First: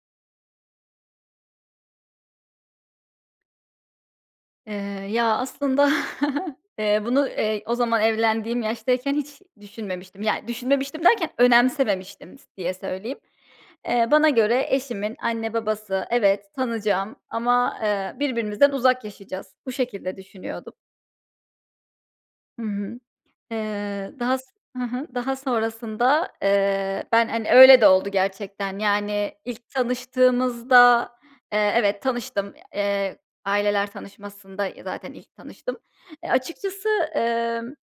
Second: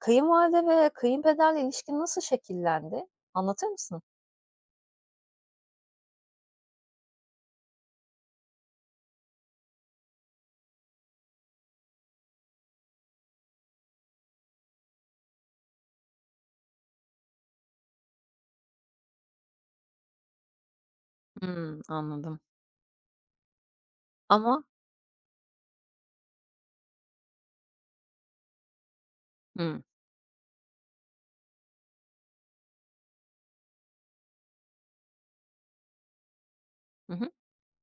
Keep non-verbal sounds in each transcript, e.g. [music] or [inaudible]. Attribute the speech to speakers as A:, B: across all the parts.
A: Kayınvalide ve kayınpederle ilişkin nasıl şekillendi, anlatır mısın?
B: Eee, ya, aslında [chuckles] eee, bunu, eee, o zaman evlendiğim yaştayken hiç düşünmemiştim. Yani, düşünmemiştim derken önemsememiştim s diye söyleyeyim. Eee, bana göre, "Eşimin anne, babası evet, tanıyacağım ama, eee, birbirimizden uzak yaşayacağız." Bu şekilde düşünüyordum.
A: Hımm, anladım.
B: Hı hı. Eee, daha s
A: Ama?
B: Hı hı. Daha sonrasında, eee, ben, hani, öyle de oldu gerçekten. Yani, ilk
A: Hımm.
B: tanıştığımızda, eee, evet, tanıştım. Eee, aileler tanışmasında, ya, zaten ilk tanıştım. E, açıkçası,
A: Hı hı.
B: emm,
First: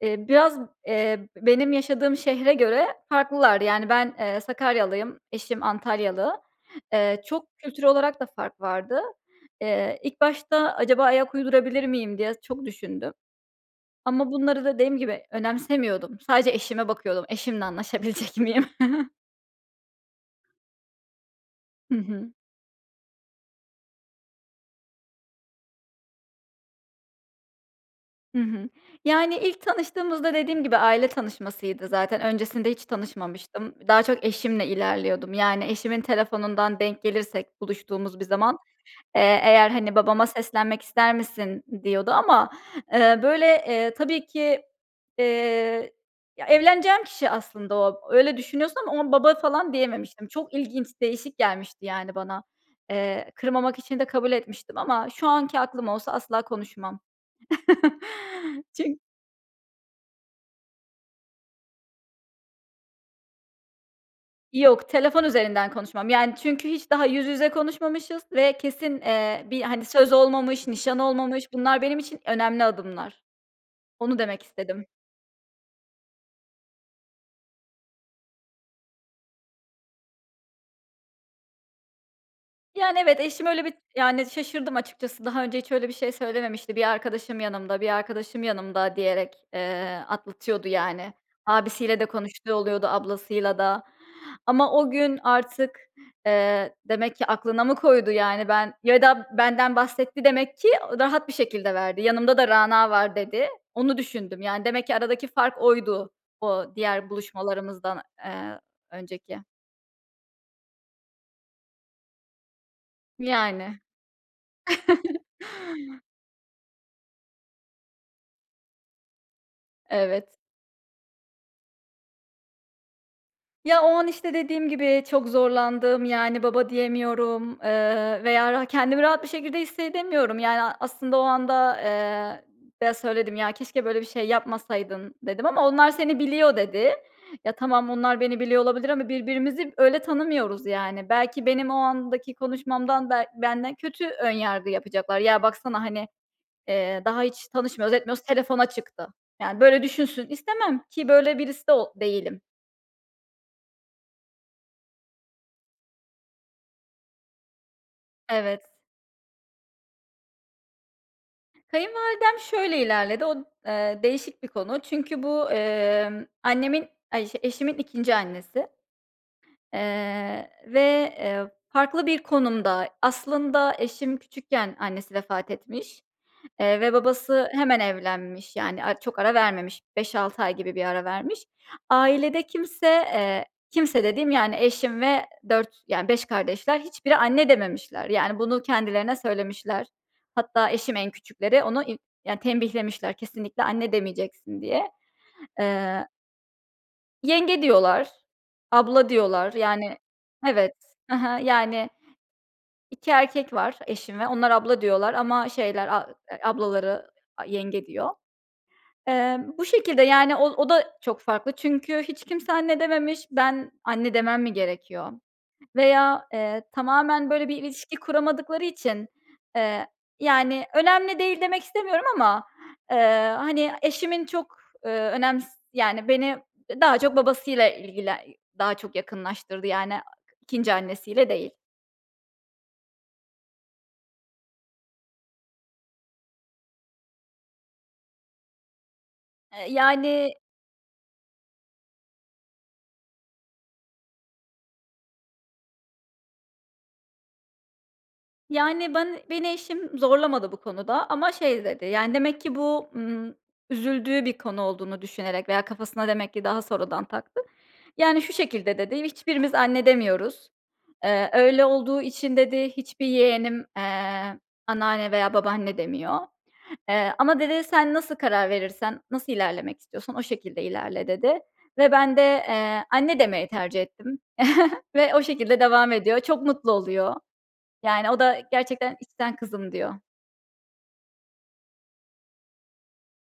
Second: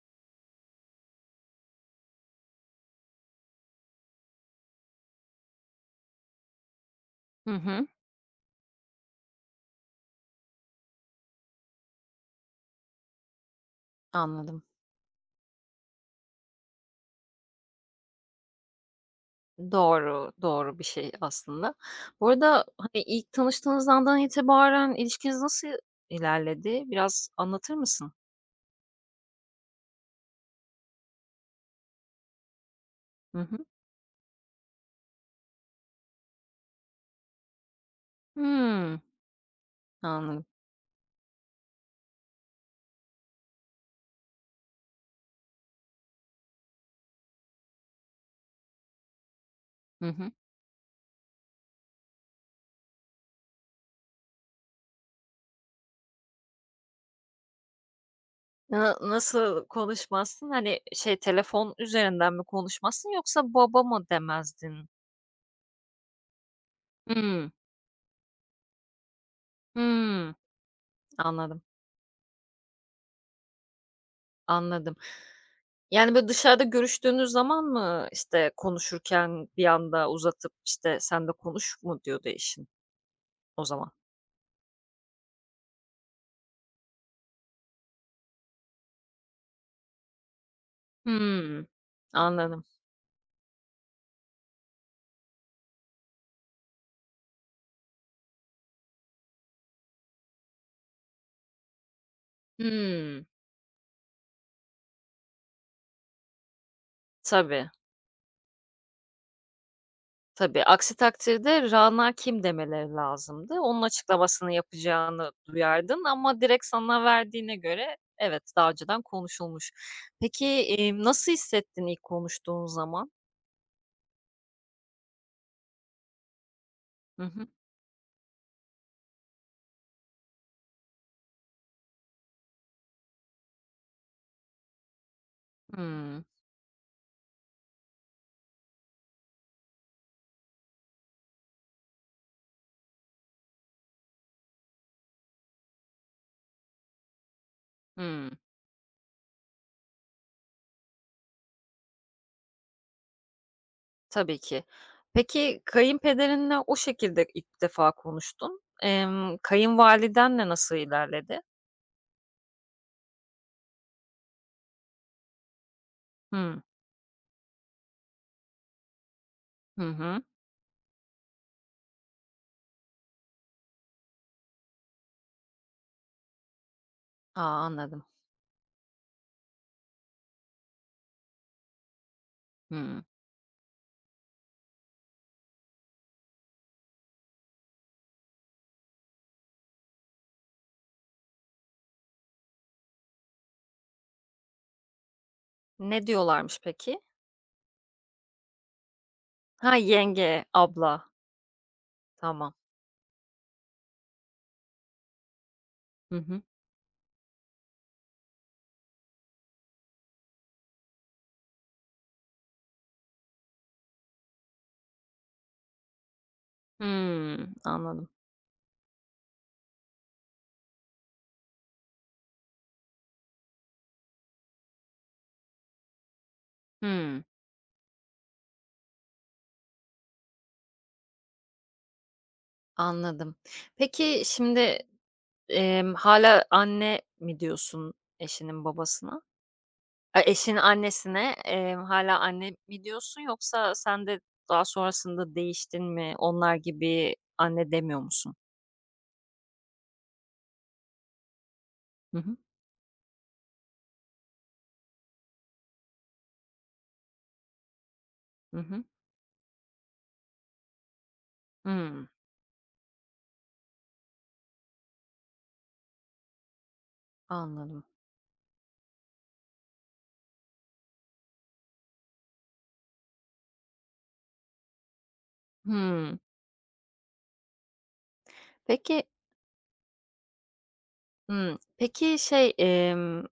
B: eee, biraz, eee, benim yaşadığım şehre göre farklılardı, yani, ben, eee, Sakaryalıyım, eşim Antalyalı. Eee,
A: Hı
B: çok kültür
A: hı.
B: olarak da fark vardı. Eee, ilk başta "Acaba ayak uydurabilir miyim?" diye çok düşündüm. Ama
A: Anladım.
B: bunları dediğim gibi, önemsemiyordum, sadece eşime bakıyordum. Eşimle anlaşabilecek miyim? [chuckles]
A: Doğru, doğru bir şey aslında.
B: Hı
A: Bu
B: hı.
A: arada ha eee, ilk tanıştığınız andan itibaren ilişkiniz nasıl ilerledi? Biraz anlatır mısın?
B: Hı hı, yani, ilk tanıştığımızda dediğim gibi, aile tanışmasıydı zaten öncesinde hiç
A: Hı hı.
B: tanışmamıştım. Daha çok eşimle ilerliyordum. Yani, eşimin telefonundan denk gelirsek buluştuğumuz bir zaman,
A: Hımm.
B: eee, eğer, hani, "Babama
A: Anladım.
B: seslenmek ister misin?" diyordu ama, eee, böyle, eee, tabii ki, eee Ya, evleneceğim kişi aslında o, öyle düşünüyorsun ama o an, "baba" falan
A: Hı
B: diyememiştim.
A: hı.
B: Çok ilginç, değişik gelmişti, yani, bana. Eee, kırmamak için de kabul etmiştim ama şu anki aklım olsa asla konuşmam. [chuckles]
A: Hıı,
B: Çün
A: nasıl konuşmazsın? Hani, şey telefon üzerinden mi konuşmazsın yoksa baba mı demezdin?
B: Yok, telefon üzerinden konuşmam, yani, çünkü hiç daha yüz yüze
A: Hımm.
B: konuşmamışız ve kesin, eee, bir, hani, söz
A: Hımm.
B: olmamış, nişan olmamış,
A: Anladım.
B: bunlar benim için önemli adımlar. Onu demek istedim.
A: Anladım. Yani, böyle, dışarıda görüştüğünüz zaman mı, işte, konuşurken bir anda uzatıp, işte, "Sen de konuş." mu diyordu eşin?
B: Yani, evet, eşim öyle
A: O
B: bir,
A: zaman.
B: yani, şaşırdım açıkçası. Daha önce hiç öyle bir şey söylememişti. "Bir arkadaşım yanımda, bir arkadaşım yanımda." diyerek, eee, atlatıyordu, yani.
A: Hımm.
B: Abisiyle de konuştuğu
A: Anladım.
B: oluyordu, ablasıyla da ama o gün artık, eee, demek ki aklına mı koydu? Yani, ben Ya da benden bahsetti demek ki rahat bir şekilde verdi. "Yanımda da Rana var."
A: Hımm.
B: dedi. Onu düşündüm. Yani, demek ki aradaki fark oydu, o diğer
A: Tabii.
B: buluşmalarımızdan, eee, önceki.
A: Tabii, aksi takdirde Rana kim demeleri lazımdı.
B: Yani.
A: Onun açıklamasını yapacağını
B: [chuckles]
A: duyardın ama direkt sana verdiğine göre, evet, daha önceden konuşulmuş.
B: Evet.
A: Peki, emm, nasıl hissettin ilk konuştuğun zaman?
B: Ya, o an, işte, dediğim gibi çok zorlandım. Yani, "baba"
A: Hı
B: diyemiyorum,
A: hı.
B: ııı, veya ra kendimi rahat bir şekilde hissedemiyorum. Yani, aslında o anda, eee, eee, söyledim, ya, "keşke böyle bir şey yapmasaydın" dedim ama "onlar seni
A: Hıı.
B: biliyor" dedi. Ya, tamam onlar beni biliyor olabilir ama birbirimizi öyle tanımıyoruz, yani. Belki benim o andaki konuşmamdan be benden kötü önyargı yapacaklar. "Ya, baksana, hani, eee, daha hiç tanışmıyor, etmiyoruz
A: Hıı.
B: telefona çıktı." Yani, böyle, düşünsün istemem, ki böyle birisi o değilim.
A: Tabii ki. Peki, kayınpederinle o şekilde ilk defa konuştun.
B: Evet.
A: Emm, kayınvalidenle nasıl ilerledi?
B: Kayınvalidem şöyle ilerledi. O d eee, değişik bir konu. Çünkü bu, emm,
A: Hı.
B: annemin, ay, işte, eşimin 2'nci annesi.
A: Hı hı.
B: Eee, ve, eee, farklı bir konumda, aslında eşim küçükken annesi vefat etmiş, eee, ve
A: A,
B: babası hemen
A: anladım.
B: evlenmiş, yani, a çok ara vermemiş. 5-6 ay gibi bir ara vermiş. Ailede kimse,
A: Hıı.
B: eee, kimse dediğim, yani, eşim ve 4, yani 5 kardeşler hiçbiri anne dememişler. Yani, bunu kendilerine söylemişler. Hatta eşim en küçükleri onu i ya, tembihlemişler kesinlikle "anne" demeyeceksin diye.
A: Ne
B: Eee
A: diyorlarmış peki?
B: "Yenge" diyorlar, "abla" diyorlar,
A: Ha,
B: yani,
A: yenge,
B: evet,
A: abla.
B: hı hı, yani,
A: Tamam.
B: 2 erkek var eşim ve onlar "abla" diyorlar ama şeyler a
A: Hı
B: eee,
A: hı.
B: ablaları "yenge" diyor. Eee, bu şekilde, yani, o o da çok farklı çünkü hiç kimse "anne" dememiş. Ben anne demem mi gerekiyor veya, eee, tamamen,
A: Hıı,
B: böyle, bir ilişki
A: anladım.
B: kuramadıkları için, eee, yani, önemli değil demek istemiyorum ama, eee, hani, eşimin çok, ııı, önems yani, beni daha çok
A: Hıı.
B: babasıyla ilgili daha çok yakınlaştırdı yani 2'nci annesiyle değil.
A: Anladım. Peki, şimdi, emm, hâlâ anne mi diyorsun eşinin babasına?
B: Eee,
A: Ay,
B: yani
A: eşinin annesine, eee, hâlâ anne mi diyorsun yoksa sen de daha sonrasında değiştin mi, onlar gibi anne demiyor musun?
B: Yani, ban beni eşim zorlamadı bu konuda ama, şey dedi, yani,
A: Hı hı.
B: demek ki bu, ımm, üzüldüğü bir konu olduğunu düşünerek veya kafasına demek ki daha sonradan taktı. Yani, şu
A: Hı
B: şekilde
A: hı.
B: dedi "hiçbirimiz anne demiyoruz. Eee, öyle olduğu
A: Hımm.
B: için dedi, hiçbir yeğenim, eee, anneanne veya babaanne demiyor. Eee, ama, dedi,
A: Anladım.
B: sen nasıl karar verirsen, nasıl ilerlemek istiyorsan o şekilde ilerle, dedi. Ve ben de, eee, anne demeyi tercih ettim. [chuckles] Ve o şekilde devam
A: Hımm.
B: ediyor. Çok mutlu oluyor. Yani o da gerçekten,
A: Peki
B: içten "kızım" diyor.
A: Hımm. [smacks lips] Peki şey, emm,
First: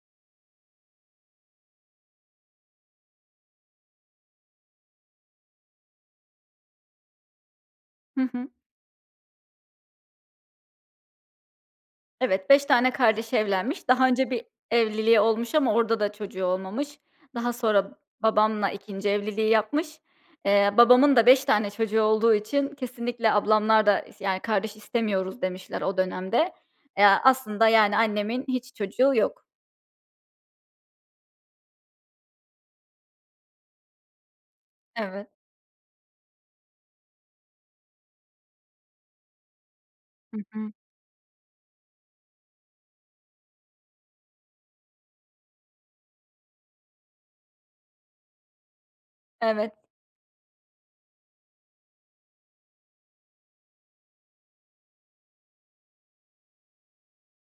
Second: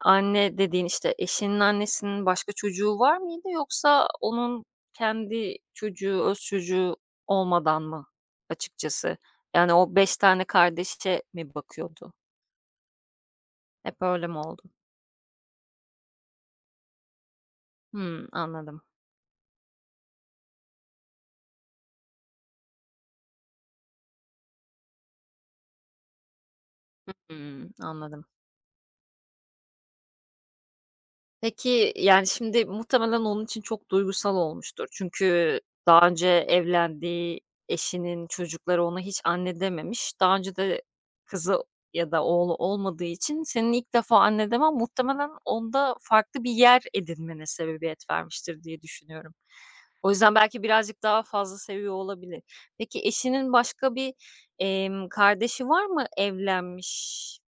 A: anne dediğin, işte, eşinin annesinin başka çocuğu var mıydı yoksa onun kendi çocuğu, öz çocuğu olmadan mı
B: Hı hı.
A: açıkçası? Yani, o 5 tane kardeşe mi bakıyordu?
B: Evet 5 tane kardeşi evlenmiş.
A: Hep
B: Daha
A: öyle
B: önce
A: mi
B: bir
A: oldu?
B: evliliği olmuş ama orada da çocuğu olmamış. Daha sonra
A: Hımm,
B: babamla
A: anladım.
B: ikinci evliliği yapmış. Eee, babamın da 5 tane çocuğu olduğu için kesinlikle ablamlar da is yani kardeş istemiyoruz demişler o dönemde. Eee, aslında,
A: Hımm.
B: yani,
A: Anladım.
B: annemin hiç çocuğu yok.
A: Peki, yani şimdi muhtemelen onun için çok duygusal olmuştur.
B: Evet.
A: Çünkü daha önce evlendiği eşinin çocukları ona hiç anne dememiş. Daha
B: Hı
A: önce
B: hı.
A: de kızı ya da oğlu olmadığı için senin ilk defa anne demen muhtemelen onda farklı bir yer edinmene sebebiyet vermiştir, diye düşünüyorum.
B: Evet.
A: O yüzden belki birazcık daha fazla seviyor olabilir. Peki eşinin başka bir, emm, kardeşi var mı evlenmiş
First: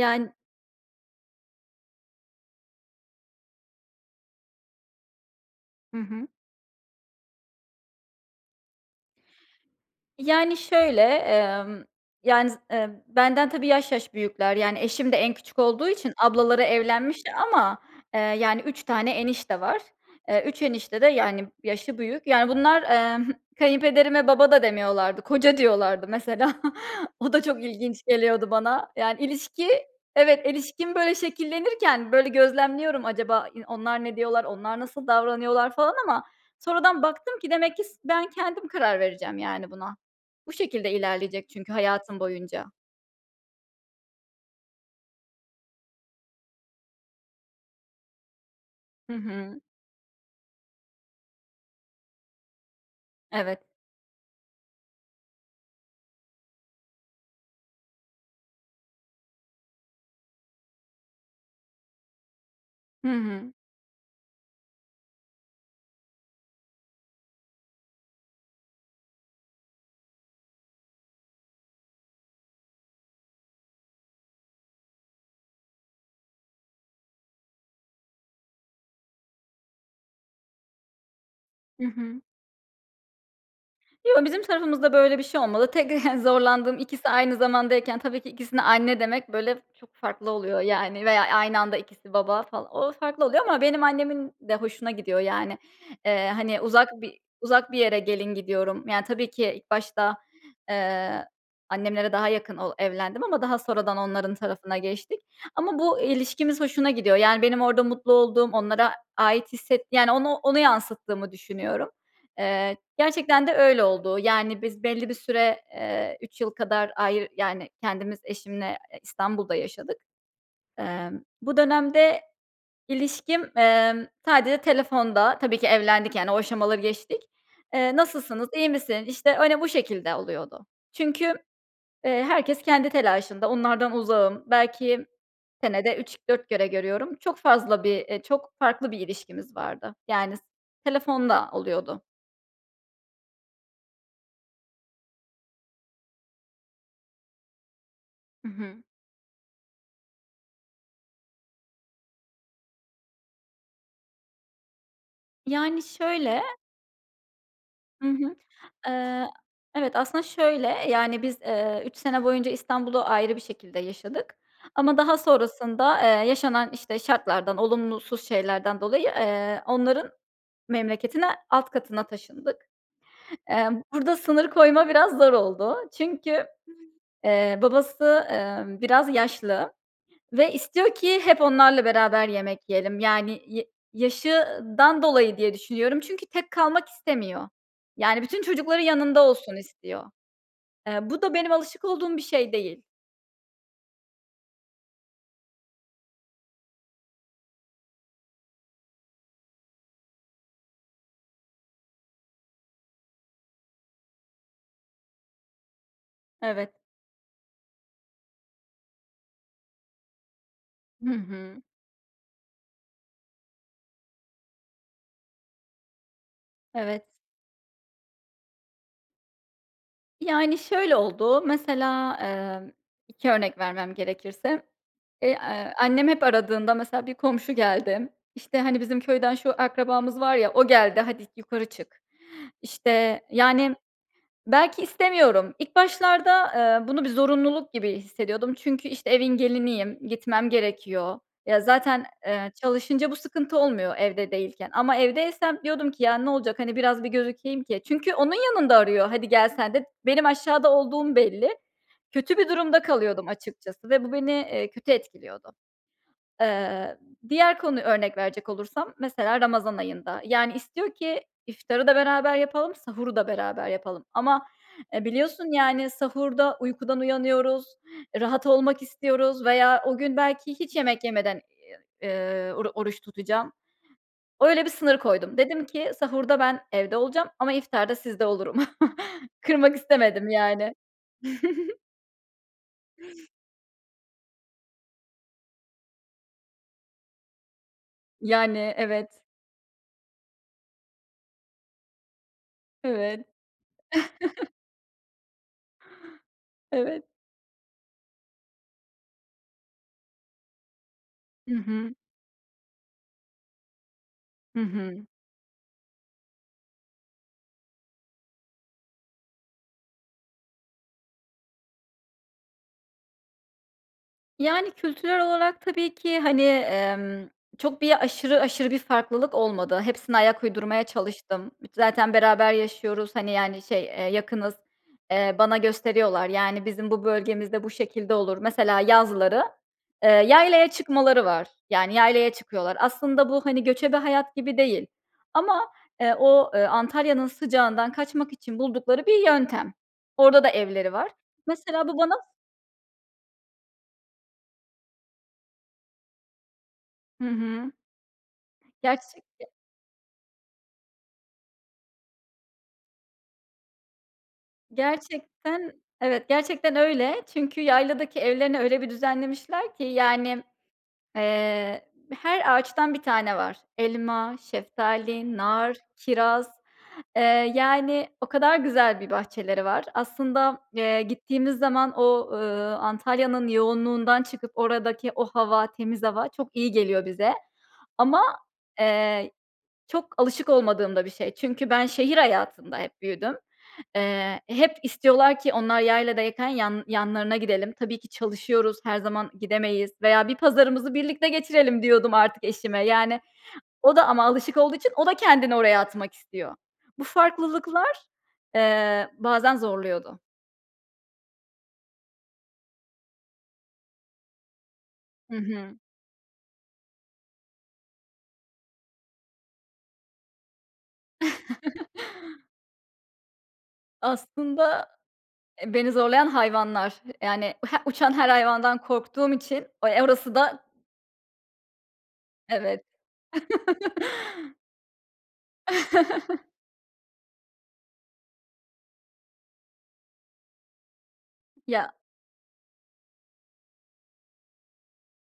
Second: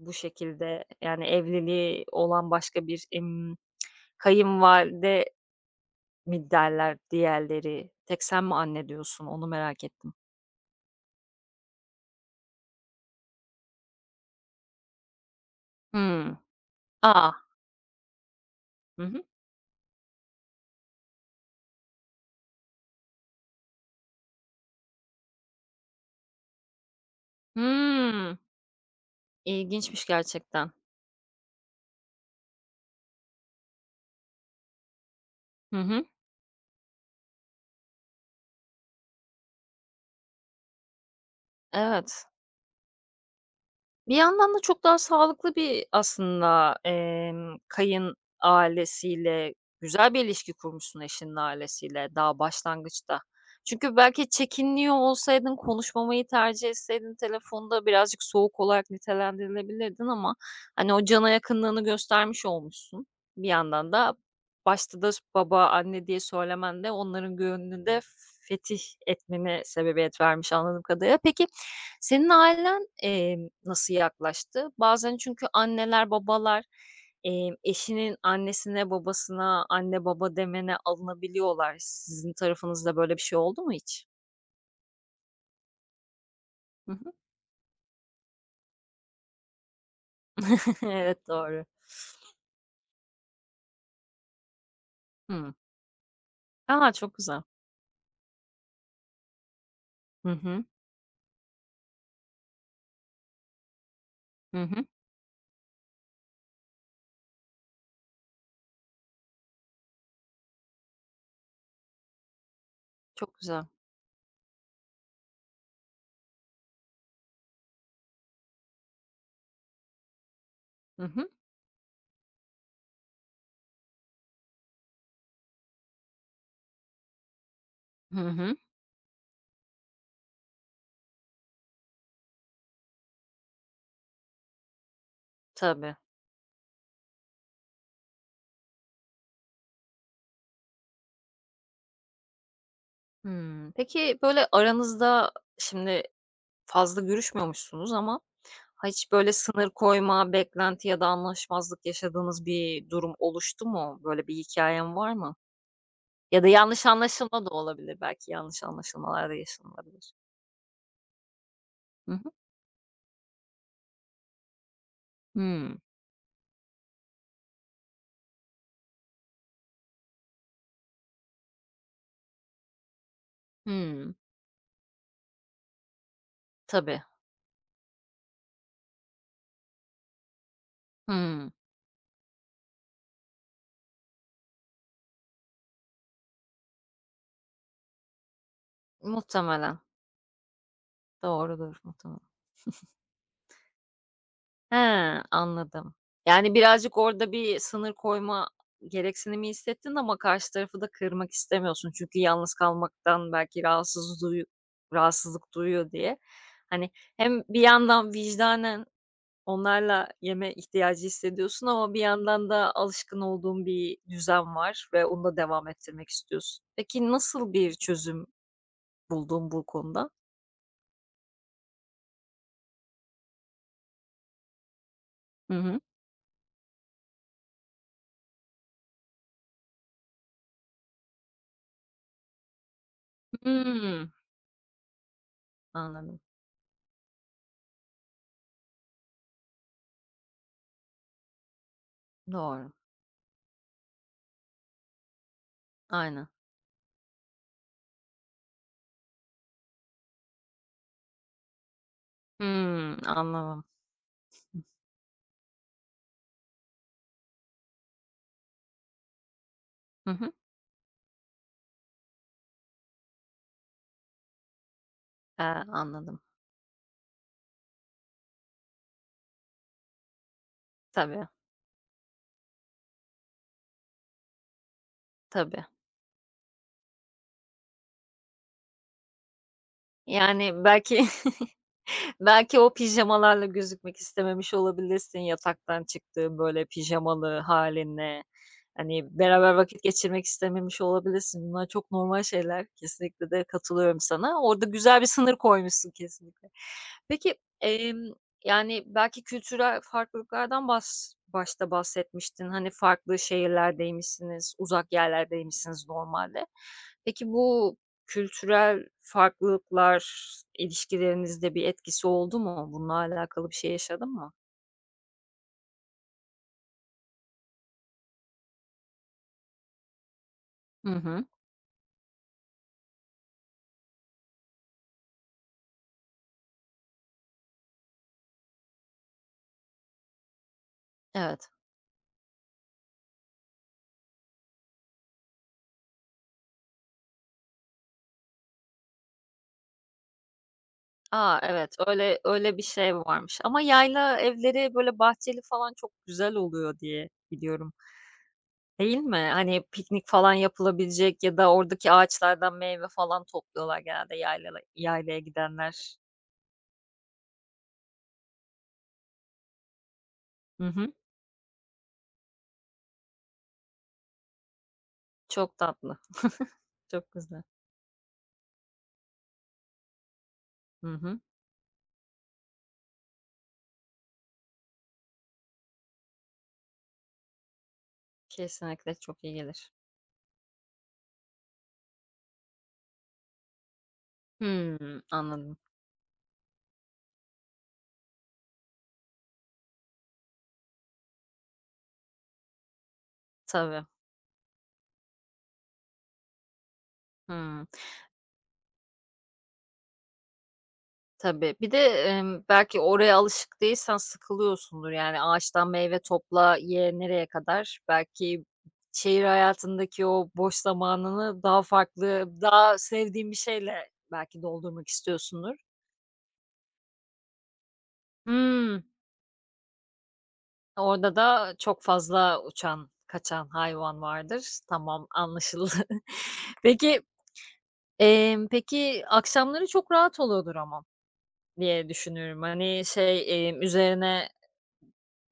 A: bu şekilde? Yani evliliği olan başka bir, imm, [tsk] kayınvalide
B: Hı hı.
A: mi derler diğerleri? Tek sen mi anne diyorsun, onu merak ettim.
B: Yani şöyle, emm, yani, z eee, benden tabii yaş yaş büyükler. Yani eşim de en küçük olduğu için
A: Hıı.
B: ablaları
A: A!
B: evlenmişler ama, eee, yani 3
A: Hı
B: tane
A: hı.
B: enişte var. Eee, 3 enişte de yani yaşı büyük. Yani bunlar, emm, [giggles] kayınpederime baba da demiyorlardı, koca diyorlardı mesela. [chuckles] O da çok ilginç
A: Hıı.
B: geliyordu bana. Yani ilişki
A: İlginçmiş
B: Evet,
A: gerçekten.
B: ilişkim böyle şekillenirken, böyle gözlemliyorum acaba i onlar ne diyorlar, onlar nasıl davranıyorlar
A: Hı
B: falan
A: hı.
B: ama sonradan baktım ki demek ki s ben kendim karar vereceğim yani buna. Bu şekilde ilerleyecek çünkü hayatım
A: Evet.
B: boyunca.
A: Bir yandan da çok daha sağlıklı bir aslında, emm, kayın
B: Hı
A: ailesiyle
B: hı.
A: Güzel bir ilişki kurmuşsun eşinin ailesiyle daha başlangıçta.
B: Evet.
A: Çünkü belki çekiniyor olsaydın, konuşmamayı tercih etseydin telefonda birazcık soğuk olarak nitelendirilebilirdin ama, hani, o cana yakınlığını göstermiş olmuşsun.
B: Hı
A: Bir
B: hı.
A: yandan da başta da s "baba, anne" diye söylemen de onların gönlünü de fetih etmene sebebiyet vermiş anladığım kadarıyla. Peki, senin ailen, eee, nasıl yaklaştı? Bazen çünkü anneler, babalar, eee, eşinin annesine, babasına, "anne, baba" demene alınabiliyorlar.
B: Hı hı.
A: Sizin tarafınızda böyle bir şey oldu mu hiç?
B: Yo, bizim tarafımızda böyle bir şey olmadı. Tek [chuckles] zorlandığım
A: Hı
B: ikisi
A: hı.
B: aynı zamandayken tabii ki ikisine, "anne" demek, böyle, çok farklı oluyor,
A: [chuckles]
B: yani, veya
A: Evet,
B: aynı
A: doğru.
B: anda ikisi, "baba" fal o farklı oluyor ama benim annemin de hoşuna gidiyor,
A: Hımm.
B: yani. Eee, hani, uzak
A: A! Çok
B: bir
A: güzel.
B: uzak bir yere gelin gidiyorum. Yani, tabii ki ilk başta,
A: Hı hı.
B: eee, annemlere daha yakın ol evlendim ama daha sonradan onların
A: Hı
B: tarafına
A: hı.
B: geçtik. Ama bu ilişkimiz hoşuna gidiyor, yani, benim orada mutlu olduğum, onlara ait hisset Yani, ona onu yansıttığımı düşünüyorum. Eee,
A: Çok
B: gerçekten de
A: güzel.
B: öyle oldu. Yani, biz belli bir süre, eee, 3 yıl kadar ayrı yani, kendimiz eşimle, eee, İstanbul'da yaşadık.
A: Hı
B: Emm,
A: hı.
B: bu dönemde ilişkim, emm, sadece telefonda Tabii ki evlendik, yani o aşamaları geçtik. Eee,
A: Hı
B: "Nasılsınız,
A: hı.
B: iyi misin?" işte, öyle bu şekilde oluyordu. Çünkü, eee, herkes kendi telaşında, onlardan uzağım. Belki
A: Tabii.
B: senede 3-4 kere görüyorum. Çok fazla bir, eee çok farklı bir ilişkimiz vardı. Yani s telefonla oluyordu.
A: Hımm. Peki, böyle, aranızda şimdi fazla görüşmüyormuşsunuz ama
B: Hı hı.
A: ha hiç, böyle, sınır koyma, beklenti ya da anlaşmazlık yaşadığınız bir durum oluştu mu? Böyle bir hikâyen var mı?
B: Yani,
A: Ya
B: şöyle
A: da yanlış anlaşılma da olabilir.
B: Hı
A: Belki
B: hı.
A: yanlış
B: Eee,
A: anlaşılmalar da
B: evet,
A: yaşanılabilir.
B: aslında şöyle yani biz, eee, 3
A: Hı
B: sene
A: hı.
B: boyunca İstanbul'u ayrı bir şekilde yaşadık ama daha
A: Hıı.
B: sonrasında, eee, yaşanan, işte, şartlardan, olumlusuz şeylerden dolayı, eee, onların memleketine, alt katına taşındık. Emm,
A: Hıı.
B: burada sınır koyma biraz zor oldu. Çünkü,
A: Tabii.
B: eee, babası, emm, biraz yaşlı ve istiyor ki hep
A: Hıı.
B: onlarla beraber yemek yiyelim. Yani, ya yaşından dolayı diye düşünüyorum çünkü tek kalmak istemiyor. Yani, bütün çocukları yanında olsun
A: Muhtemelen.
B: istiyor. Eee, bu da benim
A: Doğrudur,
B: alışık olduğum
A: muhtemelen.
B: bir şey değil.
A: [chuckles] He, anladım. Yani, birazcık orada bir sınır koyma gereksinimi hissettin ama karşı tarafı da kırmak istemiyorsun. Çünkü yalnız kalmaktan belki rahatsız duyu rahatsızlık duyuyor diye.
B: Evet.
A: Hani, hem bir yandan vicdanen onlarla yeme ihtiyacı
B: Hı hı.
A: hissediyorsun ama bir yandan da alışkın olduğun bir düzen var ve onu da devam ettirmek istiyorsun.
B: Evet.
A: Peki, nasıl bir çözüm buldun bu konuda?
B: Yani, şöyle oldu: Mesela, emm, 2 örnek vermem gerekirse, eee,
A: Hı
B: aaa,
A: hı.
B: annem hep aradığında mesela bir komşu geldi. İşte, "Hani, bizim köyden şu akrabamız var ya, o geldi, hadi, yukarı çık." İşte, yani,
A: Hıı.
B: belki istemiyorum. İlk
A: Anladım.
B: başlarda, eee, bunu bir zorunluluk gibi hissediyordum çünkü, işte, evin geliniyim, gitmem gerekiyor. Ya zaten, eee,
A: Doğru.
B: çalışınca bu sıkıntı olmuyor evde değilken ama evdeysem diyordum ki "Ya,
A: Aynen.
B: ne olacak? Hani, biraz bir gözükeyim ki" Çünkü onun yanında arıyor, "Hadi, gel sen de." Benim aşağıda olduğum belli. Kötü bir durumda
A: Hıı.
B: kalıyordum
A: Anladım.
B: açıkçası ve bu beni,
A: [chuckles]
B: eee, kötü etkiliyordu. Eee, diğer konuyu örnek verecek olursam mesela Ramazan
A: Hı
B: ayında.
A: hı.
B: Yani, istiyor ki iftarı da beraber yapalım, sahuru da beraber yapalım ama, eee,
A: Eee,
B: biliyorsun, yani,
A: anladım.
B: sahurda uykudan uyanıyoruz, rahat olmak istiyoruz veya o gün belki hiç yemek
A: Tabii.
B: yemeden, ııı, oru oruç tutacağım. Öyle bir sınır koydum.
A: Tabii.
B: Dedim ki, "Sahurda ben evde olacağım ama iftarda sizde olurum." [chuckles] Kırmak istemedim
A: Yani,
B: yani.
A: belki [chuckles]
B: [chuckles]
A: belki o pijamalarla gözükmek istememiş olabilirsin, yataktan çıktığın, böyle, pijamalı hâlinle.
B: Yani,
A: Hani,
B: evet.
A: beraber vakit geçirmek istememiş olabilirsin. Bunlar çok normal şeyler.
B: Evet.
A: Kesinlikle de katılıyorum sana.
B: [chuckles]
A: Orada güzel bir sınır koymuşsun kesinlikle.
B: Evet.
A: Peki, emm, yani, belki kültürel farklılıklardan bas
B: Hı
A: başta
B: hı.
A: bahsetmiştin. Hani, farklı şehirlerdeymişsiniz.
B: Hı
A: Uzak
B: hı.
A: yerlerdeymişsiniz normalde. Peki, bu kültürel farklılıklar ilişkilerinizde bir etkisi oldu mu? Bunlarla alakalı bir şey yaşadın mı?
B: Yani, kültürel olarak tabii ki, hani, emm, çok bir aşırı aşırı bir farklılık olmadı. Hepsine ayak uydurmaya
A: Hı hı.
B: çalıştım. Zaten beraber yaşıyoruz, hani, yani, şey, eee, yakınız, eee, bana gösteriyorlar. "Yani, bizim bu bölgemizde bu şekilde olur." Mesela yazları, eee, yaylaya çıkmaları var.
A: Evet.
B: Yani yaylaya çıkıyorlar. Aslında bu, hani, göçebe hayat gibi değil ama, eee, o, ııı, Antalya'nın sıcağından kaçmak için buldukları bir yöntem. Orada da evleri var.
A: A. Evet.
B: Mesela bu bana
A: Öyle öyle bir şey varmış. Ama yayla evleri, böyle, bahçeli falan çok güzel oluyor diye
B: Hı hı.
A: biliyorum. Değil mi?
B: Gerçek ya
A: Hani, piknik falan yapılabilecek ya da oradaki ağaçlardan meyve falan topluyorlar genelde yaylala yaylaya
B: Gerçekten,
A: gidenler.
B: evet, gerçekten öyle çünkü yayladaki evlerini öyle bir düzenlemişler ki, yani,
A: Hı hı.
B: eee, her ağaçtan bir tane var. Elma, şeftali,
A: Çok
B: nar,
A: tatlı.
B: kiraz,
A: [chuckles] Çok
B: eee,
A: güzel.
B: yani o kadar güzel bir bahçeleri var. Aslında,
A: Hı
B: eee,
A: hı.
B: gittiğimiz zaman o, ııı, Antalya'nın yoğunluğundan çıkıp oradaki o hava, temiz hava çok iyi geliyor bize ama,
A: Kesinlikle, çok
B: eee,
A: iyi gelir.
B: çok alışık olmadığım da bir şey. Çünkü ben şehir hayatında hep büyüdüm. Eee, hep
A: Hımm.
B: istiyorlar ki
A: Anladım.
B: onlar yayladayken yan yanlarına gidelim. Tabii ki çalışıyoruz, her zaman gidemeyiz veya "Bir pazarımızı birlikte geçirelim." diyordum artık eşime. Yani,
A: Tabii.
B: o da ama alışık olduğu için o da kendini oraya atmak istiyor. Bu
A: Hıı.
B: farklılıklar, eee, bazen zorluyordu.
A: Tabii. Bir de, emm, belki oraya alışık değilsen sıkılıyorsundur yani
B: Hı
A: ağaçtan
B: hı.
A: meyve topla, ye nereye kadar? Belki şehir hayatındaki o boş zamanını daha farklı
B: [chuckles]
A: daha sevdiğin bir şeyle belki
B: Aslında,
A: doldurmak istiyorsundur.
B: eee, beni zorlayan hayvanlar yani he uçan her hayvandan
A: Hımm.
B: korktuğum için, eee, orası da
A: Orada da, eee, çok fazla
B: Evet.
A: uçan kaçan hayvan
B: [chuckles]
A: vardır. Tamam anlaşıldı.
B: [chuckles]
A: Peki, eee, peki akşamları çok rahat oluyordur ama diye
B: Ya.
A: düşünüyorum. Hani şey, eee, üzerine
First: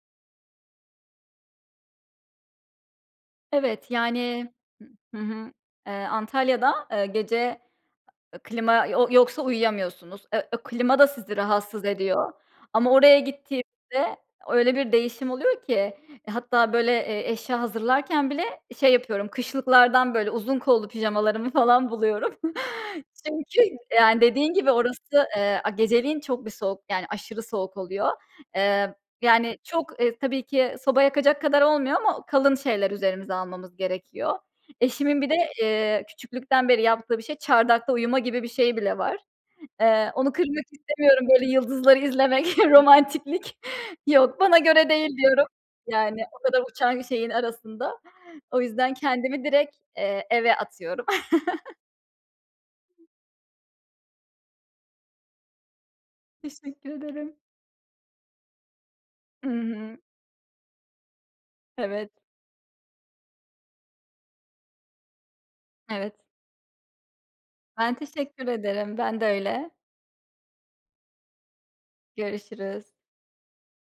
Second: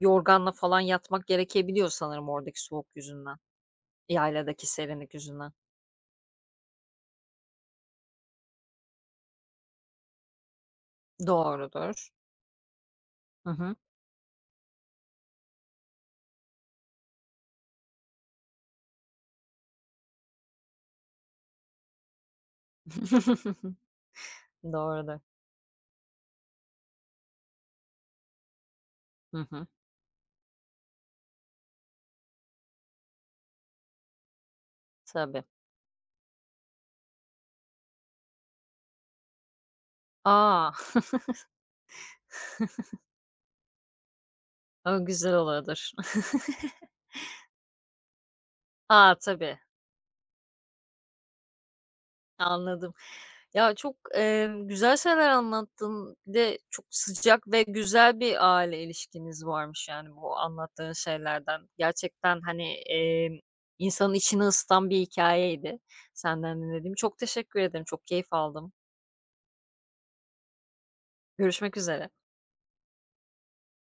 A: yorganla falan yatmak gerekebiliyor sanırım oradaki soğuk yüzünden.
B: Evet, yani,
A: Yayladaki serinlik
B: hıı, hı
A: yüzünden.
B: hı, eee, Antalya'da, eee, gece klima yo yoksa uyuyamıyorsunuz. Eee, klima da sizi rahatsız
A: Doğrudur.
B: ediyor ama oraya
A: Hı hı.
B: gittiğimizde öyle bir değişim oluyor ki hatta böyle, eee, eşya hazırlarken bile şey yapıyorum kışlıklardan böyle uzun kollu pijamalarımı falan buluyorum. [chuckles] Çünkü
A: [giggles]
B: yani dediğin gibi
A: Doğrudur.
B: orası, eee, a geceleyin çok bir soğuk yani aşırı soğuk oluyor. Eee,
A: Hı
B: yani
A: hı.
B: çok, eee, tabii ki soba yakacak kadar olmuyor ama kalın şeyler üzerimize almamız gerekiyor. Eşimin bir de,
A: Tabii.
B: eee, küçüklükten beri yaptığı bir şey çardakta uyuma gibi bir şeyi bile var. Eee, onu kırmak
A: A!
B: istemiyorum böyle yıldızları izlemek [chuckles]
A: [chuckles] [giggles]
B: romantiklik. Yok, bana göre
A: O,
B: değil
A: güzel
B: diyorum
A: oluyordur.
B: yani o kadar uçan şeyin
A: [chuckles]
B: arasında. O yüzden
A: A.
B: kendimi
A: tabii.
B: direkt, eee, eve atıyorum. [chuckles]
A: Anladım. Ya çok, eee, güzel şeyler anlattın bir de çok
B: Teşekkür ederim.
A: sıcak ve güzel bir aile ilişkiniz
B: Hı
A: varmış
B: hı.
A: yani bu anlattığın şeylerden.
B: Evet.
A: Gerçekten hani, eee, insanın içini ısıtan bir hikâyeydi
B: Evet.
A: senden dinlediğim. Çok teşekkür ederim.
B: Ben
A: Çok keyif
B: teşekkür
A: aldım.
B: ederim. Ben de öyle.
A: Görüşmek üzere.
B: Görüşürüz.